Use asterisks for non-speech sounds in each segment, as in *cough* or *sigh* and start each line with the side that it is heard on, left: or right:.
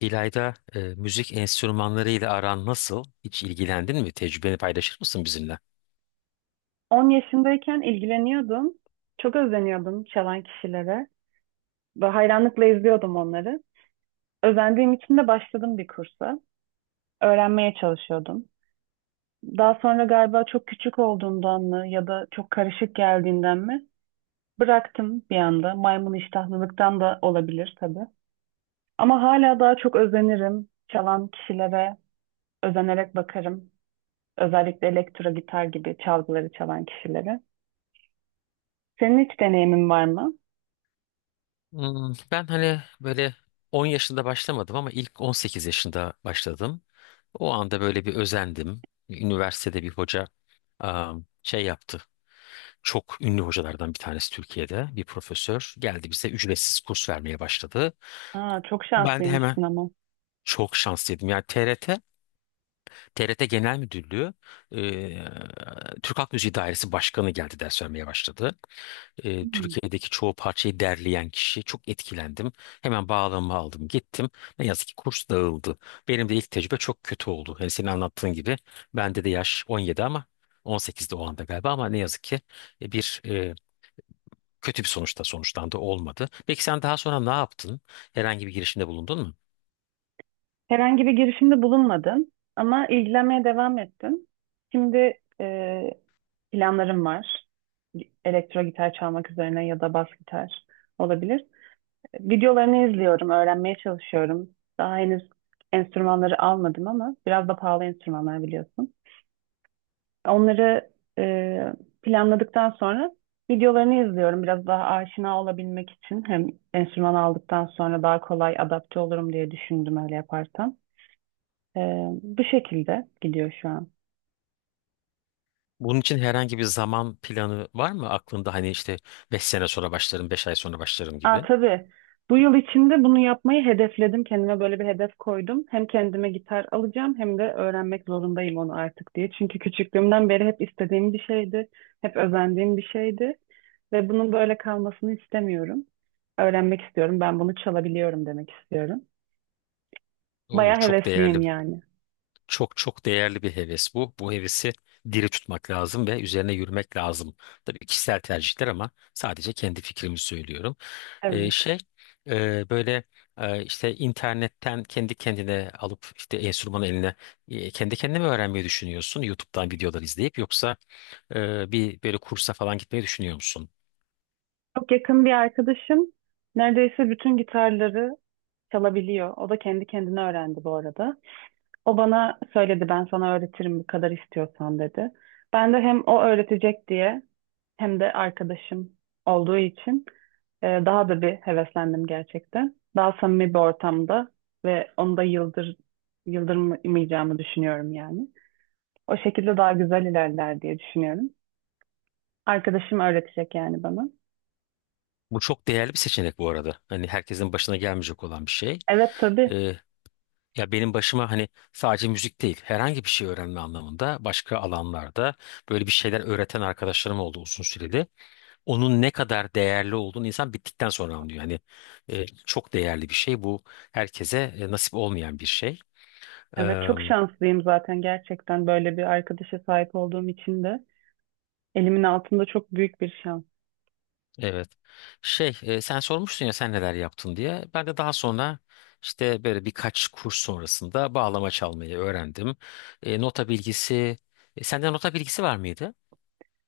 left: İlayda, müzik enstrümanlarıyla aran nasıl? Hiç ilgilendin mi? Tecrübeni paylaşır mısın bizimle?
right: 10 yaşındayken ilgileniyordum. Çok özeniyordum çalan kişilere. Ve hayranlıkla izliyordum onları. Özendiğim için de başladım bir kursa. Öğrenmeye çalışıyordum. Daha sonra galiba çok küçük olduğundan mı ya da çok karışık geldiğinden mi bıraktım bir anda. Maymun iştahlılıktan da olabilir tabii. Ama hala daha çok özenirim. Çalan kişilere özenerek bakarım. Özellikle elektro gitar gibi çalgıları çalan kişilere. Senin hiç deneyimin var mı?
left: Ben hani böyle 10 yaşında başlamadım ama ilk 18 yaşında başladım. O anda böyle bir özendim. Üniversitede bir hoca şey yaptı. Çok ünlü hocalardan bir tanesi Türkiye'de bir profesör geldi bize ücretsiz kurs vermeye başladı.
right: Aa, çok
left: Ben de hemen
right: şanslıymışsın ama.
left: çok şanslıydım. Yani TRT Genel Müdürlüğü, eee, Türk Halk Müziği Dairesi Başkanı geldi ders vermeye başladı.
right: Hmm.
left: Türkiye'deki çoğu parçayı derleyen kişi, çok etkilendim. Hemen bağlamamı aldım gittim. Ne yazık ki kurs dağıldı. Benim de ilk tecrübe çok kötü oldu. Hani senin anlattığın gibi bende de yaş 17 ama 18'de o anda galiba, ama ne yazık ki e, bir e, kötü bir sonuçta sonuçlandı, olmadı. Peki sen daha sonra ne yaptın? Herhangi bir girişimde bulundun mu?
right: Herhangi bir girişimde bulunmadım ama ilgilenmeye devam ettim. Şimdi planlarım var. Elektro gitar çalmak üzerine ya da bas gitar olabilir. Videolarını izliyorum, öğrenmeye çalışıyorum. Daha henüz enstrümanları almadım ama biraz da pahalı enstrümanlar biliyorsun. Onları e, planladıktan sonra videolarını izliyorum. Biraz daha aşina olabilmek için hem enstrüman aldıktan sonra daha kolay adapte olurum diye düşündüm öyle yaparsam. Ee, Bu şekilde gidiyor şu an.
left: Bunun için herhangi bir zaman planı var mı aklında? Hani işte beş sene sonra başlarım, 5 ay sonra başlarım
right: Aa
left: gibi.
right: tabii. Bu yıl içinde bunu yapmayı hedefledim. Kendime böyle bir hedef koydum. Hem kendime gitar alacağım hem de öğrenmek zorundayım onu artık diye. Çünkü küçüklüğümden beri hep istediğim bir şeydi. Hep özendiğim bir şeydi. Ve bunun böyle kalmasını istemiyorum. Öğrenmek istiyorum. Ben bunu çalabiliyorum demek istiyorum.
left: Oo,
right: Baya
left: çok
right: hevesliyim
left: değerli,
right: yani.
left: çok çok değerli bir heves bu. Bu hevesi diri tutmak lazım ve üzerine yürümek lazım. Tabii kişisel tercihler ama sadece kendi fikrimi söylüyorum.
right: Evet.
left: Şey, böyle, işte internetten kendi kendine alıp işte enstrümanı eline, kendi kendine mi öğrenmeyi düşünüyorsun YouTube'dan videolar izleyip, yoksa bir böyle kursa falan gitmeyi düşünüyor musun?
right: Çok yakın bir arkadaşım neredeyse bütün gitarları çalabiliyor. O da kendi kendine öğrendi bu arada. O bana söyledi ben sana öğretirim bu kadar istiyorsan dedi. Ben de hem o öğretecek diye hem de arkadaşım olduğu için daha da bir heveslendim gerçekten. Daha samimi bir ortamda ve onu da yıldırmayacağımı düşünüyorum yani. O şekilde daha güzel ilerler diye düşünüyorum. Arkadaşım öğretecek yani bana.
left: Bu çok değerli bir seçenek bu arada. Hani herkesin başına gelmeyecek olan bir şey.
right: Evet tabii.
left: Ee, ya benim başıma hani sadece müzik değil herhangi bir şey öğrenme anlamında başka alanlarda böyle bir şeyler öğreten arkadaşlarım oldu uzun süreli. Onun ne kadar değerli olduğunu insan bittikten sonra anlıyor. Yani çok değerli bir şey bu. Herkese nasip olmayan bir şey.
right: Evet
left: Eee,
right: çok şanslıyım zaten gerçekten böyle bir arkadaşa sahip olduğum için de elimin altında çok büyük bir şans.
left: evet. Şey, sen sormuştun ya sen neler yaptın diye. Ben de daha sonra işte böyle birkaç kurs sonrasında bağlama çalmayı öğrendim. Nota bilgisi, sende nota bilgisi var mıydı?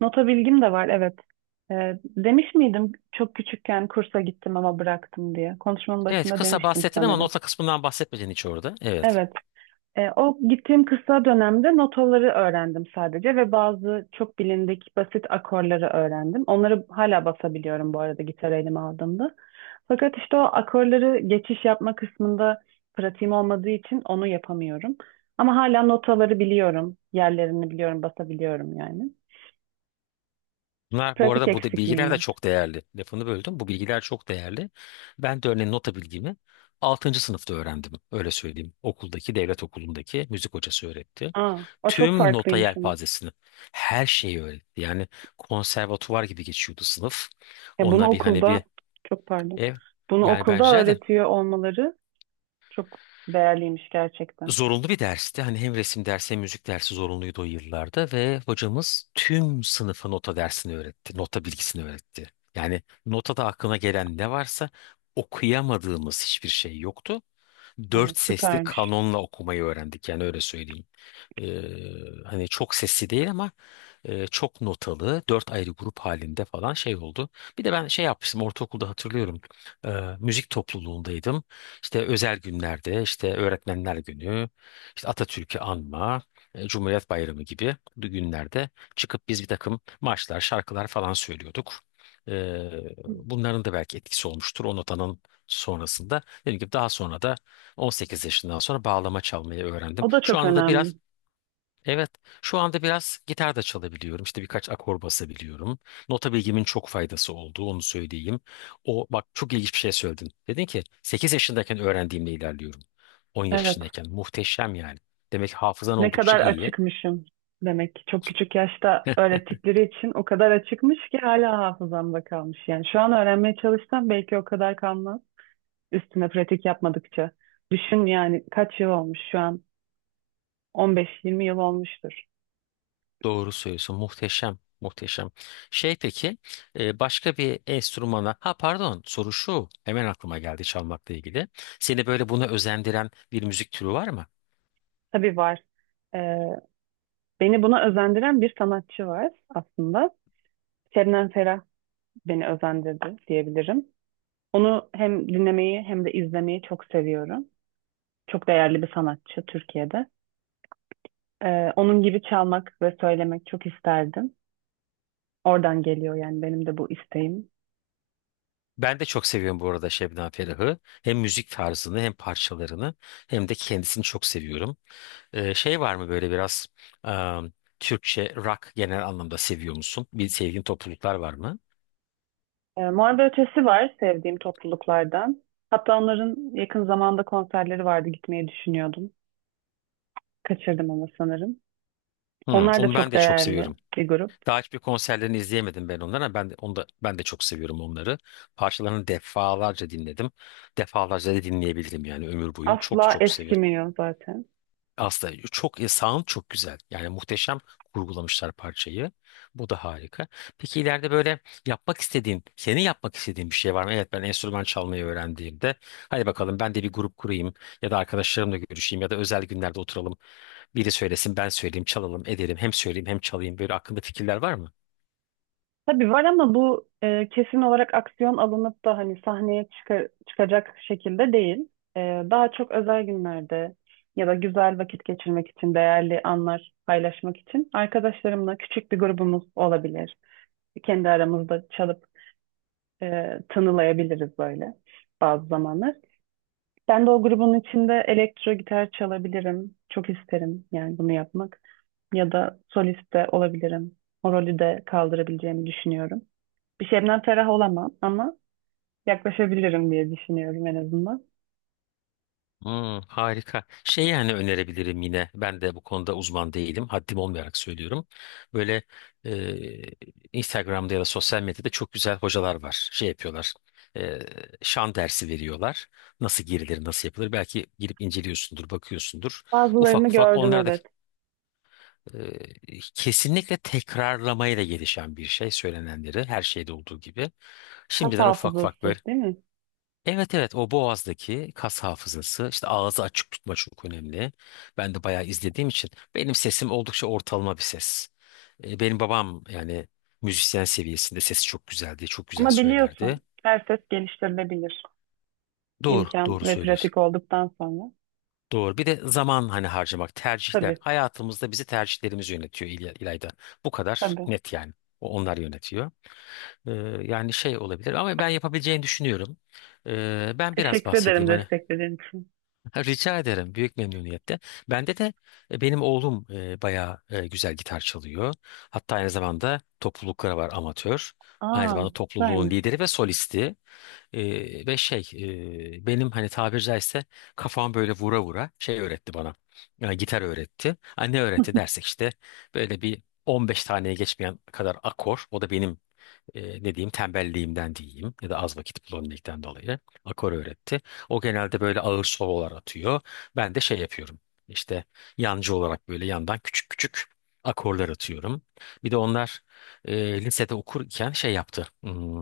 right: Nota bilgim de var, evet. Demiş miydim çok küçükken kursa gittim ama bıraktım diye. Konuşmanın
left: Evet,
right: başında
left: kısa
right: demiştim
left: bahsettin ama
right: sanırım.
left: nota kısmından bahsetmedin hiç orada. Evet.
right: Evet. O gittiğim kısa dönemde notaları öğrendim sadece ve bazı çok bilindik basit akorları öğrendim. Onları hala basabiliyorum bu arada gitar elime aldığımda. Fakat işte o akorları geçiş yapma kısmında pratiğim olmadığı için onu yapamıyorum. Ama hala notaları biliyorum, yerlerini biliyorum, basabiliyorum yani.
left: Bunlar bu
right: Pratik
left: arada,
right: eksikliğim
left: bilgiler de
right: var.
left: çok değerli. Lafını böldüm. Bu bilgiler çok değerli. Ben de örneğin nota bilgimi altıncı sınıfta öğrendim. Öyle söyleyeyim. Okuldaki, devlet okulundaki müzik hocası öğretti.
right: Aa, o çok
left: Tüm nota
right: farklıymış ama.
left: yelpazesini, her şeyi öğretti. Yani konservatuvar gibi geçiyordu sınıf.
right: Ya bunu
left: Onunla bir hani
right: okulda
left: bir
right: çok pardon.
left: ev.
right: Bunu
left: Yani ben
right: okulda
left: rica ederim.
right: öğretiyor olmaları çok değerliymiş gerçekten.
left: Zorunlu bir dersti. Hani hem resim dersi hem müzik dersi zorunluydu o yıllarda ve hocamız tüm sınıfa nota dersini öğretti. Nota bilgisini öğretti. Yani notada aklına gelen ne varsa okuyamadığımız hiçbir şey yoktu.
right: Aa,
left: Dört sesli
right: süpermiş.
left: kanonla okumayı öğrendik, yani öyle söyleyeyim. Hani çok sesli değil ama çok notalı, dört ayrı grup halinde falan şey oldu. Bir de ben şey yapmıştım ortaokulda, hatırlıyorum e, müzik topluluğundaydım. İşte özel günlerde, işte öğretmenler günü, işte Atatürk'ü anma, Cumhuriyet Bayramı gibi günlerde çıkıp biz bir takım marşlar, şarkılar falan söylüyorduk. E,
right: Hı.
left: bunların da belki etkisi olmuştur o notanın sonrasında. Dediğim gibi daha sonra da 18 yaşından sonra bağlama çalmayı öğrendim.
right: O da
left: Şu
right: çok
left: anda da
right: önemli.
left: biraz Evet, şu anda biraz gitar da çalabiliyorum. İşte birkaç akor basabiliyorum. Nota bilgimin çok faydası oldu, onu söyleyeyim. O bak, çok ilginç bir şey söyledin. Dedin ki 8 yaşındayken öğrendiğimle ilerliyorum. 10
right: Evet.
left: yaşındayken muhteşem yani. Demek ki hafızan
right: Ne
left: oldukça
right: kadar
left: iyi.
right: açıkmışım demek ki. Çok
left: Ki-
right: küçük yaşta öğrettikleri için o kadar açıkmış ki hala hafızamda kalmış. Yani şu an öğrenmeye çalışsam belki o kadar kalmaz. Üstüne pratik yapmadıkça. Düşün yani kaç yıl olmuş şu an? 15-20 yıl olmuştur.
left: Doğru söylüyorsun. Muhteşem, muhteşem. Şey peki, başka bir enstrümana, ha pardon, soru şu. Hemen aklıma geldi çalmakla ilgili. Seni böyle buna özendiren bir müzik türü var mı?
right: Tabii var. Ee, Beni buna özendiren bir sanatçı var aslında. Şebnem Ferah beni özendirdi diyebilirim. Onu hem dinlemeyi hem de izlemeyi çok seviyorum. Çok değerli bir sanatçı Türkiye'de. Onun gibi çalmak ve söylemek çok isterdim. Oradan geliyor yani benim de bu isteğim.
left: Ben de çok seviyorum bu arada Şebnem Ferah'ı. Hem müzik tarzını, hem parçalarını, hem de kendisini çok seviyorum. Şey var mı böyle biraz ıı, Türkçe rock genel anlamda seviyor musun? Bir sevdiğin topluluklar var mı?
right: Muharebe Ötesi var sevdiğim topluluklardan. Hatta onların yakın zamanda konserleri vardı gitmeyi düşünüyordum. Kaçırdım ama sanırım.
left: Hmm,
right: Onlar da
left: onu ben
right: çok
left: de çok
right: değerli
left: seviyorum.
right: bir grup.
left: Daha hiçbir konserlerini izleyemedim ben onları, ama ben de, onu da, ben de çok seviyorum onları. Parçalarını defalarca dinledim. Defalarca da dinleyebilirim yani, ömür boyu. Çok
right: Asla
left: çok seviyorum.
right: eskimiyor zaten.
left: Aslında çok sound çok güzel. Yani muhteşem kurgulamışlar parçayı. Bu da harika. Peki ileride böyle yapmak istediğin, senin yapmak istediğin bir şey var mı? Evet, ben enstrüman çalmayı öğrendiğimde hadi bakalım ben de bir grup kurayım, ya da arkadaşlarımla görüşeyim, ya da özel günlerde oturalım. Biri söylesin ben söyleyeyim, çalalım edelim, hem söyleyeyim hem çalayım, böyle aklında fikirler var mı?
right: Tabii var ama bu kesin olarak aksiyon alınıp da hani sahneye çıkacak şekilde değil. E, Daha çok özel günlerde ya da güzel vakit geçirmek için, değerli anlar paylaşmak için arkadaşlarımla küçük bir grubumuz olabilir. Kendi aramızda çalıp tınılayabiliriz böyle bazı zamanlar. Ben de o grubun içinde elektro gitar çalabilirim. Çok isterim yani bunu yapmak. Ya da solist de olabilirim. O rolü de kaldırabileceğimi düşünüyorum. Bir şeyimden ferah olamam ama yaklaşabilirim diye düşünüyorum en azından.
left: Hmm, harika. Şey yani önerebilirim yine. Ben de bu konuda uzman değilim. Haddim olmayarak söylüyorum. Böyle e, Instagram'da ya da sosyal medyada çok güzel hocalar var. Şey yapıyorlar. E, şan dersi veriyorlar. Nasıl girilir, nasıl yapılır? Belki girip inceliyorsundur, bakıyorsundur. Ufak
right: Bazılarını
left: ufak
right: gördüm
left: onlar da
right: evet.
left: kesinlikle tekrarlamayla gelişen bir şey. Söylenenleri, her şeyde olduğu gibi.
right: Kas
left: Şimdiden ufak ufak
right: hafızası
left: böyle.
right: değil mi?
left: Evet, evet, o boğazdaki kas hafızası, işte ağzı açık tutma çok önemli. Ben de bayağı izlediğim için benim sesim oldukça ortalama bir ses. Benim babam yani müzisyen seviyesinde, sesi çok güzel diye çok güzel
right: Ama biliyorsun
left: söylerdi.
right: her ses geliştirilebilir.
left: Doğru,
right: İmkan
left: doğru
right: ve
left: söylüyorsun.
right: pratik olduktan sonra.
left: Doğru, bir de zaman hani harcamak, tercihler
right: Tabii,
left: hayatımızda bizi, tercihlerimiz yönetiyor İlayda. Bu kadar
right: tabii.
left: net yani onlar yönetiyor. E, yani şey olabilir ama ben yapabileceğini düşünüyorum. Ben biraz
right: Teşekkür ederim
left: bahsedeyim hani.
right: desteklediğin için.
left: Ha, Rica ederim. Büyük memnuniyetle. Bende de benim oğlum bayağı güzel gitar çalıyor. Hatta aynı zamanda toplulukları var, amatör. Aynı
right: Aa,
left: zamanda topluluğun
right: süpermiş.
left: lideri ve solisti. Ve şey benim, hani tabiri caizse, kafam böyle vura vura şey öğretti bana. Yani gitar öğretti. Ha, ne öğretti dersek işte böyle bir 15 taneye geçmeyen kadar akor. O da benim ne diyeyim, tembelliğimden diyeyim ya da az vakit bulabilmekten dolayı akor öğretti. O genelde böyle ağır sololar atıyor. Ben de şey yapıyorum, İşte yancı olarak böyle yandan küçük küçük akorlar atıyorum. Bir de onlar lisede okurken şey yaptı. Hmm,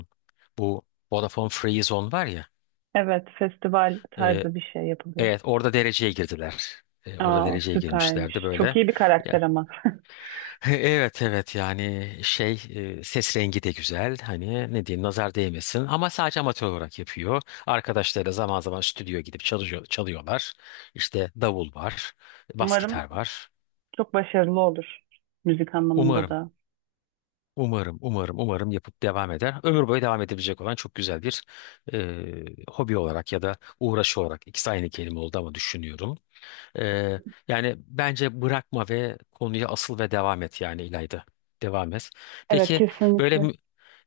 left: bu Vodafone Free Zone var ya.
right: Evet, festival
left: e,
right: tarzı bir şey yapılıyor.
left: evet, orada dereceye girdiler. Orada
right: Aa,
left: dereceye girmişlerdi
right: süpermiş. Çok
left: böyle.
right: iyi bir karakter ama.
left: Evet, evet, yani şey ses rengi de güzel, hani ne diyeyim nazar değmesin, ama sadece amatör olarak yapıyor. Arkadaşları zaman zaman stüdyo gidip çalışıyor, çalıyorlar. İşte davul var,
right: *laughs*
left: bas
right: Umarım
left: gitar var.
right: çok başarılı olur müzik anlamında
left: Umarım
right: da.
left: umarım yapıp devam eder. Ömür boyu devam edebilecek olan çok güzel bir e, hobi olarak ya da uğraşı olarak, ikisi aynı kelime oldu ama, düşünüyorum. Ee, yani bence bırakma ve konuya asıl ve devam et yani İlayda. Devam et.
right: Evet,
left: Peki böyle
right: kesinlikle.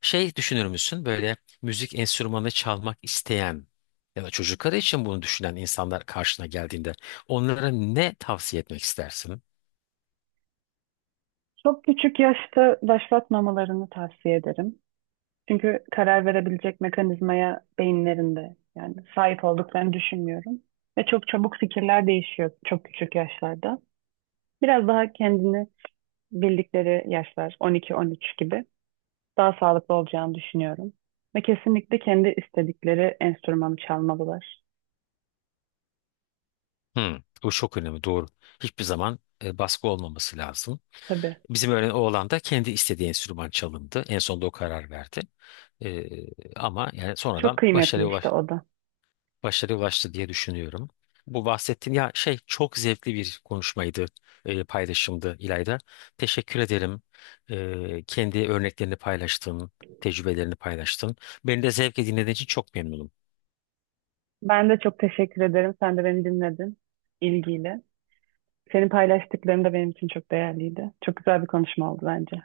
left: şey düşünür müsün? Böyle müzik enstrümanı çalmak isteyen ya da çocukları için bunu düşünen insanlar karşına geldiğinde onlara ne tavsiye etmek istersin?
right: Çok küçük yaşta başlatmamalarını tavsiye ederim. Çünkü karar verebilecek mekanizmaya beyinlerinde yani sahip olduklarını düşünmüyorum. Ve çok çabuk fikirler değişiyor çok küçük yaşlarda. Biraz daha kendini bildikleri yaşlar 12-13 gibi daha sağlıklı olacağını düşünüyorum. Ve kesinlikle kendi istedikleri enstrümanı çalmalılar.
left: Hmm, bu çok önemli, doğru. Hiçbir zaman baskı olmaması lazım.
right: Tabii.
left: Bizim öğren oğlan da kendi istediği enstrüman çalındı. En sonunda o karar verdi. E, ama yani
right: Çok
left: sonradan
right: kıymetli işte o da.
left: başarıya ulaştı diye düşünüyorum. Bu bahsettiğin ya şey çok zevkli bir konuşmaydı, paylaşımdı İlayda. Teşekkür ederim. Kendi örneklerini paylaştın, tecrübelerini paylaştın. Beni de zevkle dinlediğin için çok memnunum.
right: Ben de çok teşekkür ederim. Sen de beni dinledin ilgiyle. Senin paylaştıkların da benim için çok değerliydi. Çok güzel bir konuşma oldu bence.